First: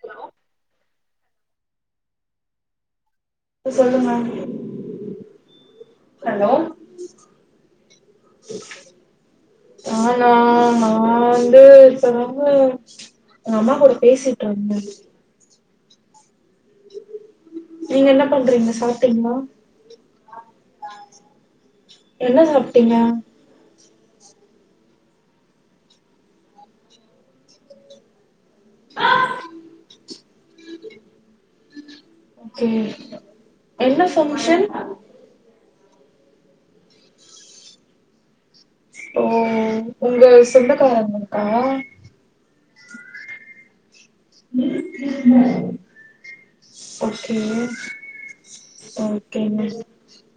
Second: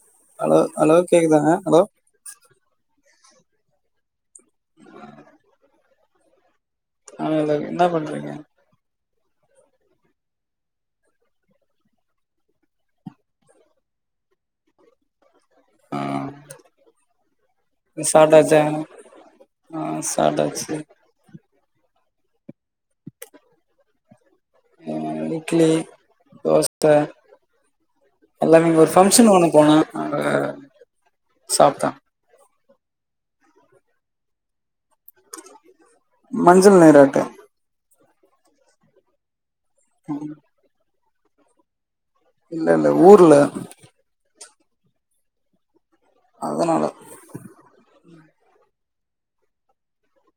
Hello hello hello கேக்குதாங்க hello இப்ப சொல்லுங்க ஹலோ ஆ ஹலோ என்ன பண்றீங்க ஆனா நாலு தரவ எங்க அம்மா கூட பேசிட்டு இருந்த ஆ நீங்க என்ன சாப்டாச்சா பண்றீங்க சாப்டீங்ளா ஆ சாப்டாச்சு என்ன சாப்ட்டீங்க ம், இட்லி தோச எல்லாமே இங்க ஒரு பங்க்ஷன் ஒண்ணு போன அங்க சாப்ட்டா ஓகே, என்ன ஃபங்க்ஷன்? மஞ்சள் நீராட்டு ஓ உங்க சொந்தக்காரங்களுக்கா இல்ல இல்ல ஊர்ல அதனால ஓகே ஓகேங்க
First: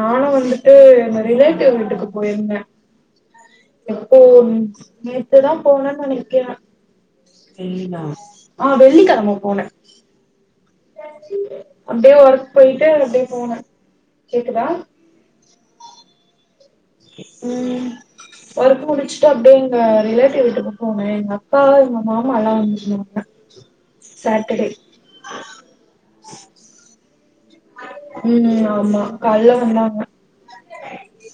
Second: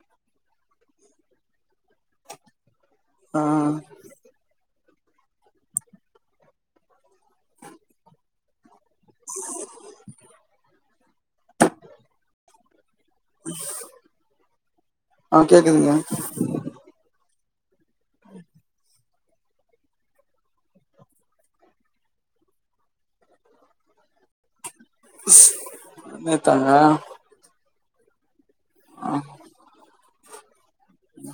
நானு வந்துட்டு எங்க ரிலேட்டிவ் வீட்டுக்கு போயிருந்தே ஆ அப்போ நேத்துதா போனன்னு நெனைக்கிற ஆ வெள்ளிக்கெழம போன அப்டியே ஒர்க் போயிட்டு அப்டியே போன, கேக்குதா ஆ கேக்குதுங்க ம் ஒர்க்கு முடிச் சு அப்டே எங்க ரிலேட்டிவ் வீட்டுக்கு போனே எங்க அக்கா எங்க மாமா எல்லா வந்துருந்தாங்க சாட்டடே நேத்தாங்க ம் ஆமா கால்ல வந்தாங்க நா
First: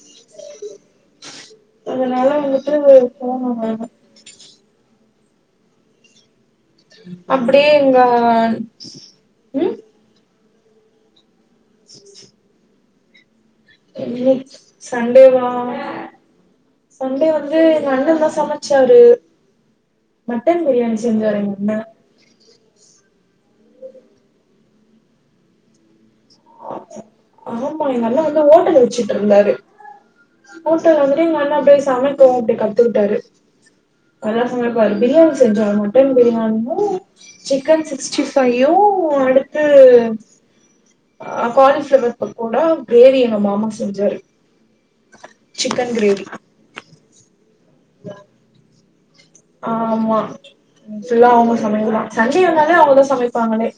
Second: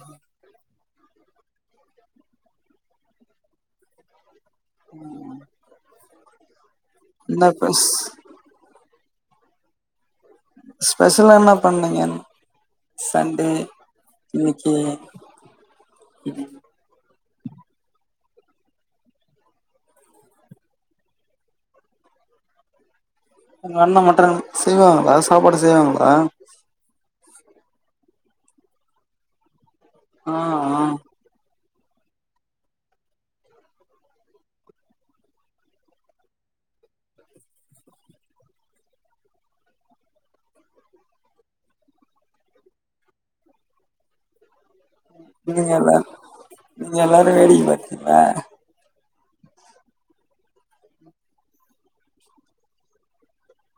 அதனால வந்துட்டு சேரி போனோங்க ம் அப்படே எங்க ம் ஸ்பெஷலா என்ன பண்ணிங்கன் சண்டே இன்னிக் இன்னைக்கு சண்டேவா சண்டே வந்து எங்கண்ணதா சமைச்சாரு மட்டன் பிரியாணி செஞ்சாரு எங்கண்ண உங்க அண்ணா மட்டன் செய்வாங்களா சாப்பாடு செய்வாங்களா ஆமா எங்க அண்ண வந்து ஹோட்டல் வெச்சுட்ருந்தாரு ஆ ஆ ஹோட்டல் வந் து எங்கண்ண அப்டே சமைக்கவு அப்டே கத்துக்கிட்டாரு நல்லா சமைப்பாரு பிரியாணி செஞ்சா மட்டன் பிரியாணியு சிக்கன் சிக்ஸ்டி ஃபையு அடுத்து ஆ காலிஃபிளவர் பக்கோட க்ரேவி எங்க மாமா செஞ்சாரு நீங்க சிக்கன் எல்லார் கிரேவி நீங்க எல்லாரு வேடிக்க பாத்தீங்ளா ஆமா ஃபுல்லா அவுங்க சமையல்தா சண்டே வந்தாலே அவுங்கதா சமைப்பாங்களே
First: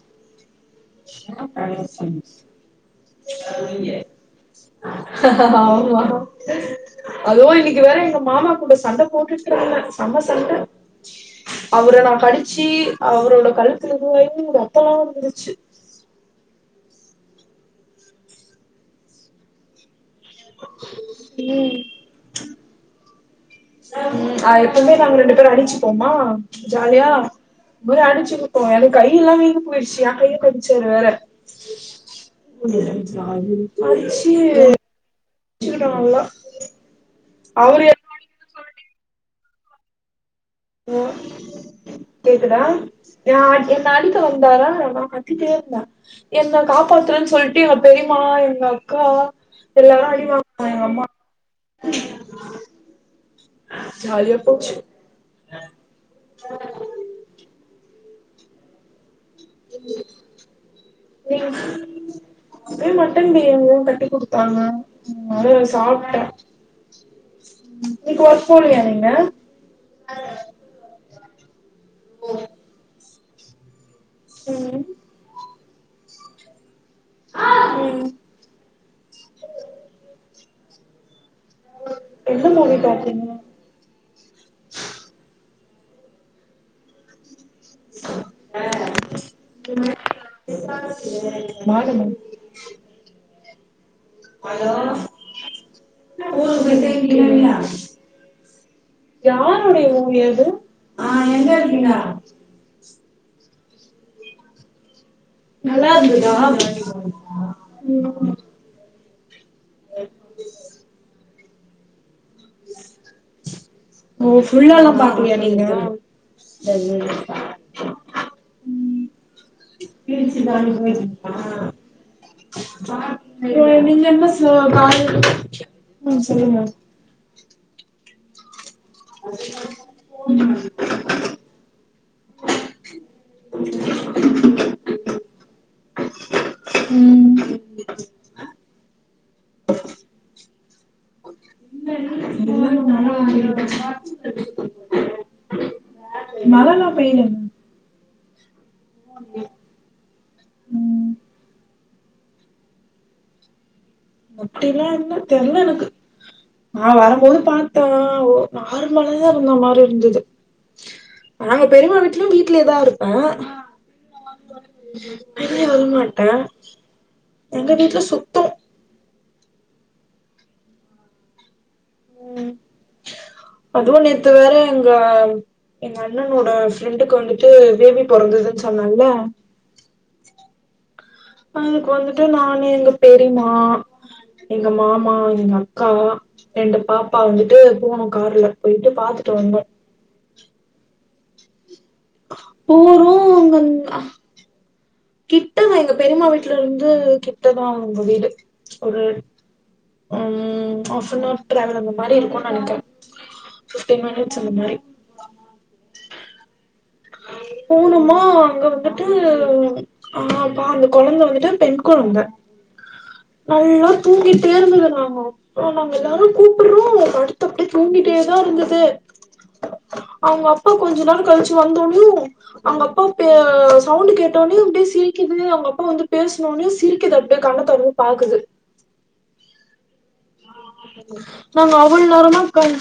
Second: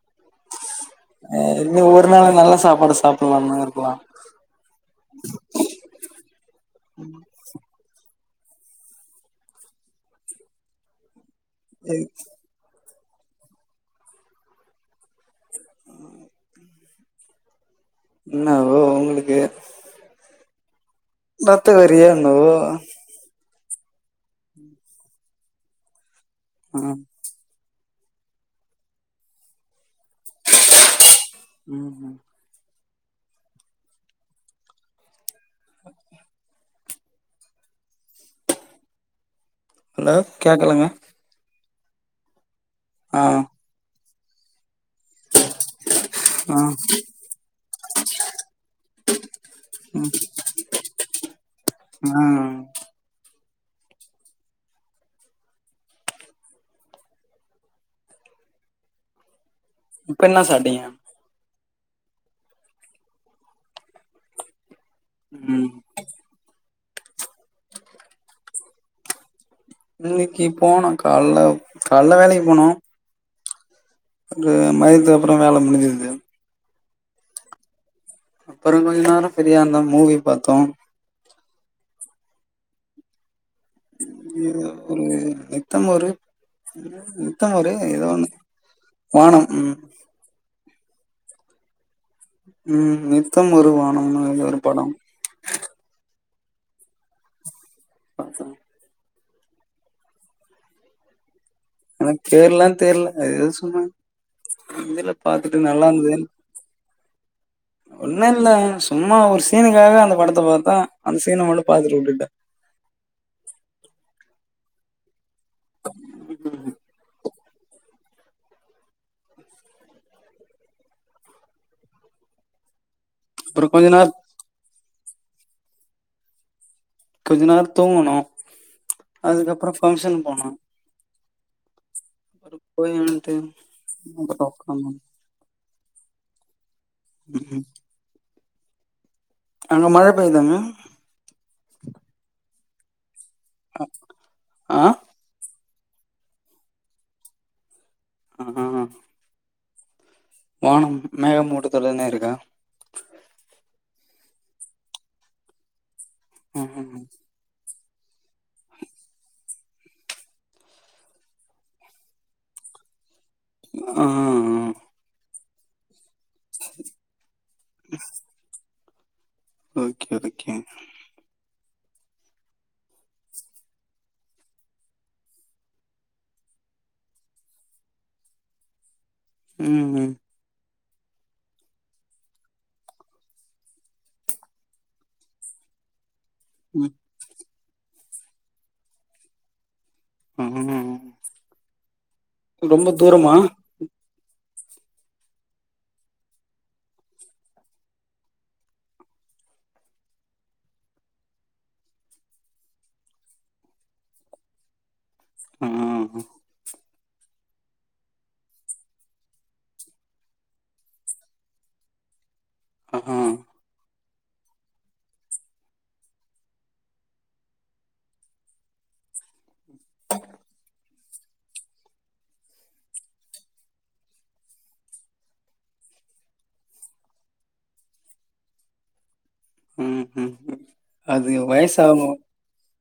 அ இன்னிக் ஒரு நாள்னா நல்லா சாப்பாடு சாப் உ ஆமா அவு இன்னிக்கு வேற எங்க மாமா கூட சண்டை போட்டுட்ருந்த சம்ம சண்ட அவுர நா கடிச்சு அவுரோட கழுத்துல இதுவாயி ரத்தல்லா வந்துரிச்சு இன்னோவோ உங்களுக்கு உ ரத்த வெறியோ இன்னாவோ ம் அ எப்பொதுமே நாங்க ரெண்டு பேரு அடிச்சுப்போமா ம் ஜாலியா இன்மாரி அடிச்சிக்குபோ எனக்கு கை எல்லா வீங்கி போயிருச்சு ஏ கைய கடிச்சாரு வேற ம் ம். கடிச்சி ச்சிக்கிட்டோ நல்லா அவுரு எ ஹலோ கேக்கலங் கேக்குதா ஆ நா என் ன அடிக்க வந்தாரா நா கத்திட்டே இருந்த என்ன ஆ காப்பாத்துறன் சொல்ட்டு எங்க பெரிம்மா எங்க அக்கா எல்லா எல்லாரு ம் அடி வாங் அ எங்கம்மா ஆ ஜாலியா போச்சு இப்ப என்னா சாப்டீங்க [unintelligible] அதே மட்டன் பிரியாணிதா கட்டி குடுத்தாங்க அது ம் சாப்ட்டே இப்ப ஒர்க் போலயா நீங்க இன்னக்கி போனு காலேல காலேல வேலக்கி போனோ அங்க மதியத்துக்கு அப்பறோ வேல முடுஞ்சது ம் அப்பறோ கொஞ்ச நேரோ ஃபிரியா இருந்தோ மூவி பாத்தோ எந்த மூவி பாத்திங்க இ ஒரு நித்தம் ஒரு நித்தம் ஒரு எதோ ஒண்ணு வானம் ம் வானமா ம் நித்தம் ஒரு வானம்னு எதோ ஒரு படம் போகியா பாத்தே யாருடைய மூவி அது எனக் பேர்லா தெர்ல அது எதோ சொன்னாங்க தெர்ல பாத்துட்டு நல்லா இருந்தது ஒண்ணு இல்ல சும்மா ஒரு சீனுக்காக அந்த படத்த பாத்தோ அந்த சீன மட்டு பாத்துட்டு விட்டுட்டே ஓ ஃபுல்லாலா பாக்கலயா நீங்க தச்சு போ இப்ப அப்புறம் கொஞ்ச நீங்க நேர என்னா ஸ்லோவா காலேல கொஞ்ச நேரோ தூங்குனோ அதுக்கப்பறோ பங்சனுக் போனோ போய் வன்ட்டு அப்பறோ ஒக்காந்தோ ம் ம் ம் அங்க மழ பெய்தாங்க இந்த ஊர்ல மழ [inaudible] ஆ மழலா பெய்லங்க ஆ உ வானம் மேக மூட்டத்துடனே இருக்கா அப்டிலா இல்ல தெர்ல எனக்கு ம் நா ம் வரம்போது பாத் இப்ப ஒ நார்மலாதா இருந்தா மாரி இருந்தது நாங்க பெரிமா வீட்லயு வீட்லயேதா இருப்பே ஆ ஆ வெளிய வரமாட்டே எங்க வீட்ல சுத்தோ ஓகே ஓகே அதுவு நேத்து வேற எங்க எங்க அண்ணனோட ஃப்ரெண்டுக்கு வந்துட்டு பேபி பொறந்ததுன் சொன்னாங்களா ம் ம் அன்னைக்கு வந்துட்டு நானு எங்க பெரிமா எங்க மாமா இருந்தாங் அவ்ளதா ரெண்டு ம் பாப்பா வந்துட்டு போனோ கார்ல போய்ட்டு பாத்துட்டு வந்தோ ம் ம் ரொம்ப போறோ தூரமா கிட்டதா எங்க பெரிமா வீட்ல இருந்து கிட்டதா அவ்ங்க வீடு ஒரு ம் ஆஃபனார் ட்ராவல் அந்த மாரி இருக்குன் நெனைக்கறே ஃபிஃப்டீன் மினிட்ஸ் இந்த மாரி ஆ அஹ போனோமா அங்க வந்துட்டு ஆ அப்ப அந்த கொழந்த வந்துட்டு பெண் கொழந்த ஆஹ நல்லா தூங்கிட்டே இருந்துது நானு ஆ நாங்க எல்லாரு கூப்புடுறோ படுத்து அப்டியே தூங்கிட்டேதா இருந்தது அவ்ங்க அப்பா கொஞ்சொ நேர கழிச்சு வந்தோனுயு அவ்ங்க அப்பா பே சவுண்ட் கேட்டோனே அப்டியே சிரிக்குது அவங்க அப்பா வந்து பேசனோனே சிரிக்குது அப் டியே கண்ண தொறந்து பாக்குது ம் ம் ம். அது நாங்க அவ்வளோ நேரமா உக்காந்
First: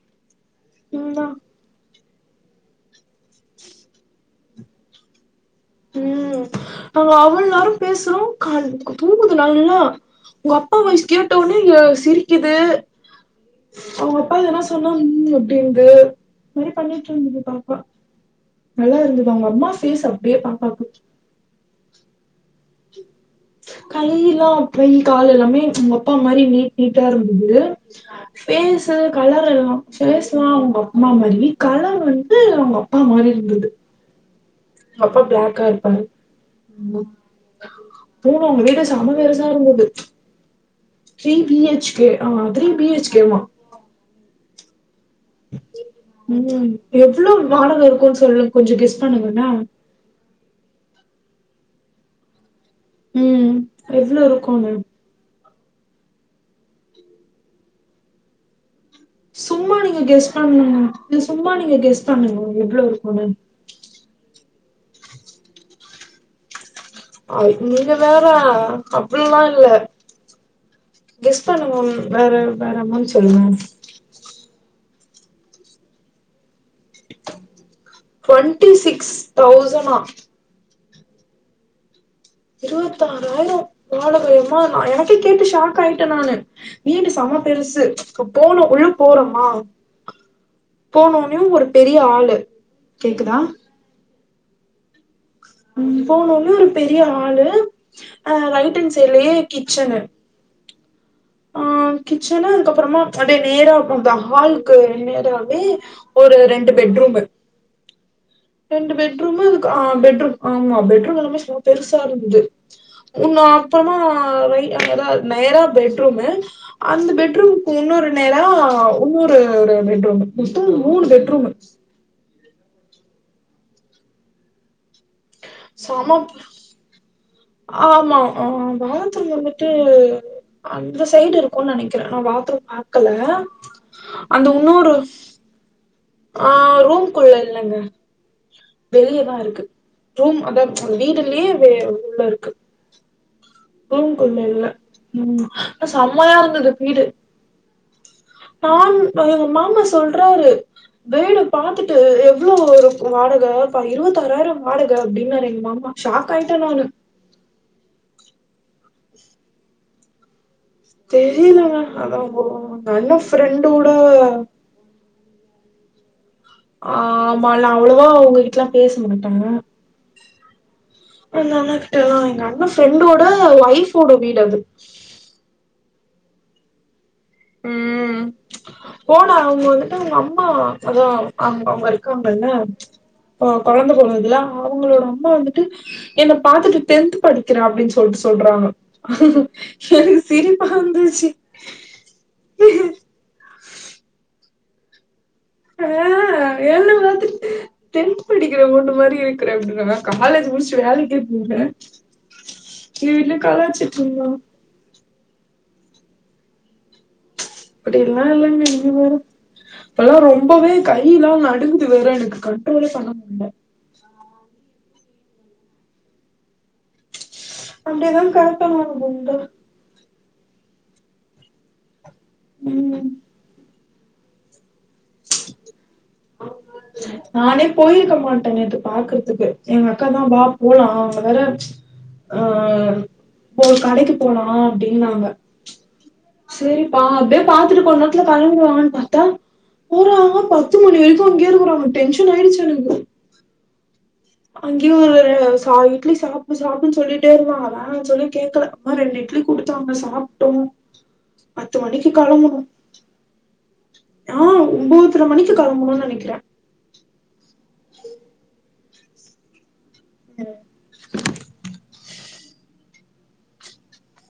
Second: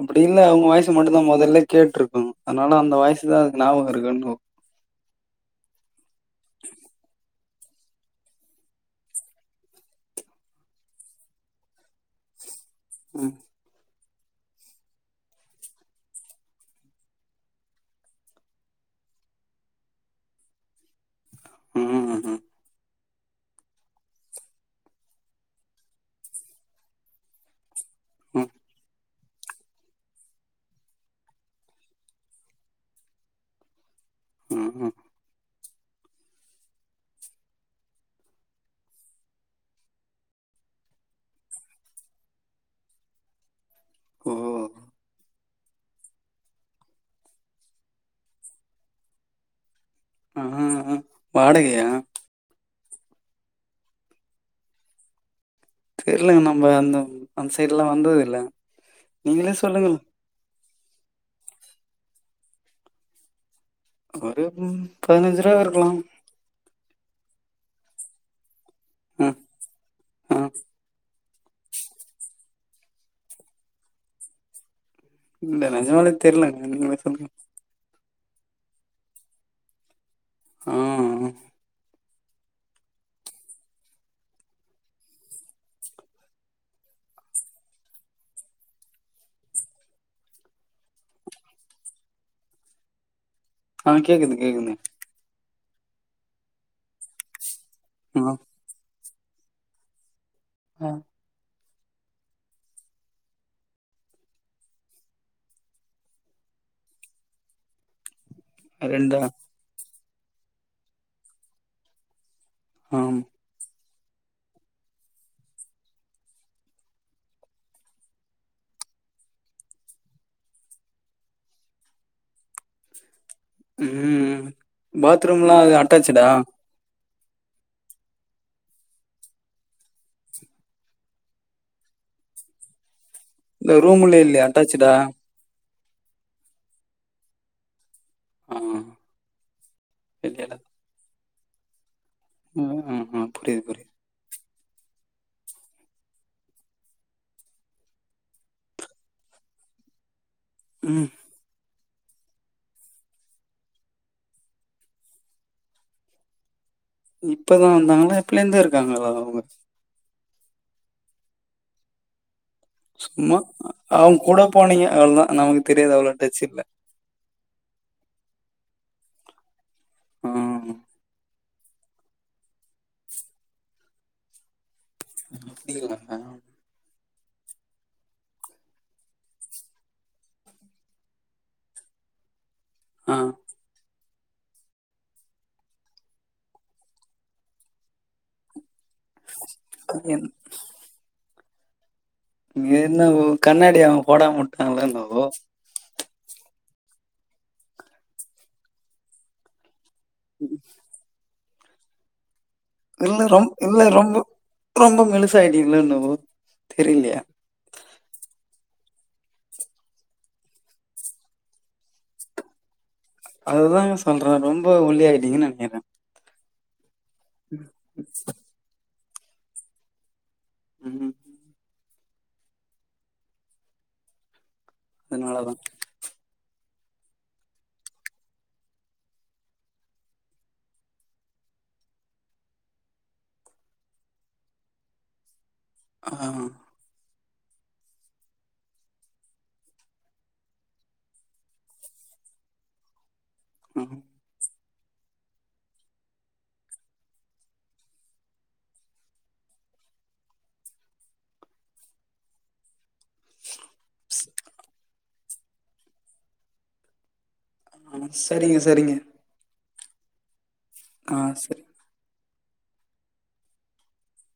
அப்டீல்ல அவ்ங்க வாய்ச மட்டுந்தா மொதல்ல கேட்டுருக்கு அதனால அந்த வாய்சுதா அதுக் நாபகோ இருக்கோ என்னவோ ம் நாங்க அவ்ளோ நேரோ பேசுறோ காதுக்து தூங்குது நல்லா ஒங்க அப்பா வாய்சு கேட்டோனே ய சிரிக்குது ம் அவ்ங்க அப்பா எதனா சொன்னா ம் அப்டிங்குது இந் மாரி பண்ணிட்ருந்துது பாப்பா நல்லா இருந்துது அவ்ங்க அம்மா ஃபேஸ் அப்டியே பாப்பாக்கு ம் ம் ம் கைய்யிலா பெய் காலெல்லாமே ஒங் அப்பா மாரி நீட் நீட்டா இருந்துது ஃபேஸுத கலர் எல்லா ஃபேஸ்லா அவுங்க அப்மா மாரி கலர் வந்து அவுங்க அப்பா மாரி இருந்துது ம், ம். அப்பா பிளாக்கா இருப்பாரு போனோ அவ்ங்க வீடு செம பெருசா இருந்துது த்ரீ பி எச் கே ஆ அ த்ரீ பி எச் கே வா ஓ ம் எவ்ளோ வாடக இருக்குன்னு சொல்லு கொஞ்சொ கெஸ் பண்ணுங்க என்ன அ அ அ வாடகையா ம் எவ்ளோ இருக்குண்ண தெர்லங்க நம்ம அந்த அந் சைட்லா வந்தது இல்ல நீங்களே சும்மா சொல்லுங்களே நீங்க கெஸ் பண்ணுங்க நீ சும்மா நீங்க கெஸ் பண்ணுங்கோ எவ்ளோ இருக்கும்னு ஒரு ம் பதினஞ்சு ருவா இருக்கலாம் அய் நீங்க வேற ஆ அப்புட்லா இல்ல ஆ கெஸ் பண்ணுங்க ம் வேற வேற மாரி சொல்லுங்க இல்ல நெஜமாலே தெர்லங்க நீங்களே சொல்லுங்க டொவ்ன்ட்டி சிக்ஸ் தௌசணா ஆ அ இருவத்தாறாயிரோ வாழ மயம்மா நா எனக்கே கேட்டு ஷாக் ஆயிட்டே நானு வீடு செம்ம பெருசு இப்பொ போனோ உள்ள போறோமா போனோன்யும் ஒரு பெரிய ஆலு கேக்குதா ஆ கேக்குது கேக்குது ம் போனோனே ஒரு பெரிய ஹாலு ஆ அ ரைட்டன் சைட்லயே கிச்சனு ஆ ஆ கிச்சனு அதுக்கப்றமா அப்டியே நேரா அந்த ஹால்க்கு நேராவே ஒரு ரெண்டு பெட்ரூமு [inaudible] ரெண்டு பெட்ரூமு ஒரு ஆ பெட்ரூம் ஆமா பெட்ரூம் எல்லாமே செம பெருசா இருந்துது ஆமா உன்ன அப்பமா ரை அதா நேரா பெட்ரூமு அந்த பெட்ரூமுக்கு இன்னுரு நேரா உன்னுரு ஒரு பெட்ரூமு மொத்தோ ஒரு மூணு பெட்ரூமு ம் பாத்ரூம்லா அட்டாச்சுடா சமப் ஆமா ஆ பாத்ரூம் வந்துட்டு அந்த சைட் இருக்கு நனைக்கிற நா பாத்ரூம் பாக்கல இந்த ரூமுள்ளே இல்லயா அந்த அட்டச்சுடா இன்னொரு ஆ ரூம் குள்ள இல்லங்க ஆ வெளியதா இருக்கு ரூம் வெளியடா அதா வீடுலயே வெ உள்ள இருக்கு ம் ம் ம் புரிது புரிது ரூம் குள்ள இல்ல ம் ஆனா சம்மையா இருந்தது வீடு நான் எங்க மாமா சொல்றாரு ம் வேணும் பாத்துட்டு எவ்ளோ வரு வாடக ப்பா இருவத்தாறாயிரோ வாடக அப்டின்னாரு எங்க மாமா ஷாக் ஆய்ட்ட நானு இப்பதா வந்தாங்களா எப்பலேந்தே இருக்காங்கலா அவங்க தெரிலங்க அதா போ நல்ல சும்மா ஃப்ரெண்டோட அவங்க கூட போனீங்க அவ்ளதா நமக்கு தெரியாது அவ்ளோ டச் இல்ல ஆ ஆமா நா அவ்ளவா அவங்க கிட்டல்லா பேச மாட்டாங்க ம் எ அண்ணா கிட்ட எல்லாம் எங்க அண்ண ஃப்ரெண்டோட ஒய்ஃபோட வீடு அது அப்டியாங்க ம் போனா அவங்க வந்துட்டு அவங்க அம்மா அதா அவங் அவங்க இருக்காங்கல்ல ஆ கொழந்த பொறந்ததுல்ல அவங்களோட வந்துட்டு என்ன பாத்துட்டு டென்த் படிக்கிறா அப்டின்னு சொல்ட்டு சொல்றாங்க சரி என் சிரிப்பா வந்துச்சு என்னவோ கண்ணாடி அவங்க போடாம உட்டாங்களா என்னவோ அ என்ன பாத்து டென்த் படிக்கிற பொண்ணு மாரியே இருக்குற [unintelligible] காலேஜ் முடிச்சு வேலைக்கே போய்ட்ட இல்ல ரொம் இல்ல ரொம்ப ரொம்ப மெழுசாயிட்ங்களோ என்னவோ தெரிலிய அப்படி எல்லா இல்லங்க இது வெரு இப்பல்லா ரொம்பவே கையிலா நடுங்குது வேற எனக்கு கண்ட்ரோலே பண்ண முடில அதுதாங்க சொல்ற ரொம்ப ஒல்லியாய்ட்டடிங்கன் நினைக்கிற அப்டி தா கடத்தனு [unintelligible] ம் ம் ம் அதனாலதா உ நானே போயிருக்க மாட்ட நேத்து பாக்கறதுக்கு எங்க அக்கா தா வா போலா அவ வர அ போ கடைக்கு போனு அப்டின்னாங்க ஆ சேரிப்பா அப்டியே பாத்துட்டு கொஞ்ச நேரத்துல கலம்பிரு வாங்கன்னு பாத்தா போறாங்க பத்து மணி வரைக்கு அங்கயே இருகுறாங்க டென்ஷன் ஆய்டுச்சு எனக்கு ம் அங்கேயு சா இட்லி சாப்டு சாப்டுன்னு சொல்லிட்டே இருந்தாங்க வேனா சொல்லியு கேக்கல அம்மா ரெண்டு இட்லி குடுத்தாங்க சாப்ட்டோ பத்து மணிக்கு களம்பணு ஸ்- ஆஹ் ஒன்போதரை மணிக்கு களம்பணுனு நெனைக்கிறே ஆஹ் சரிங்க சரிங்க [inaudible] ஆ சரி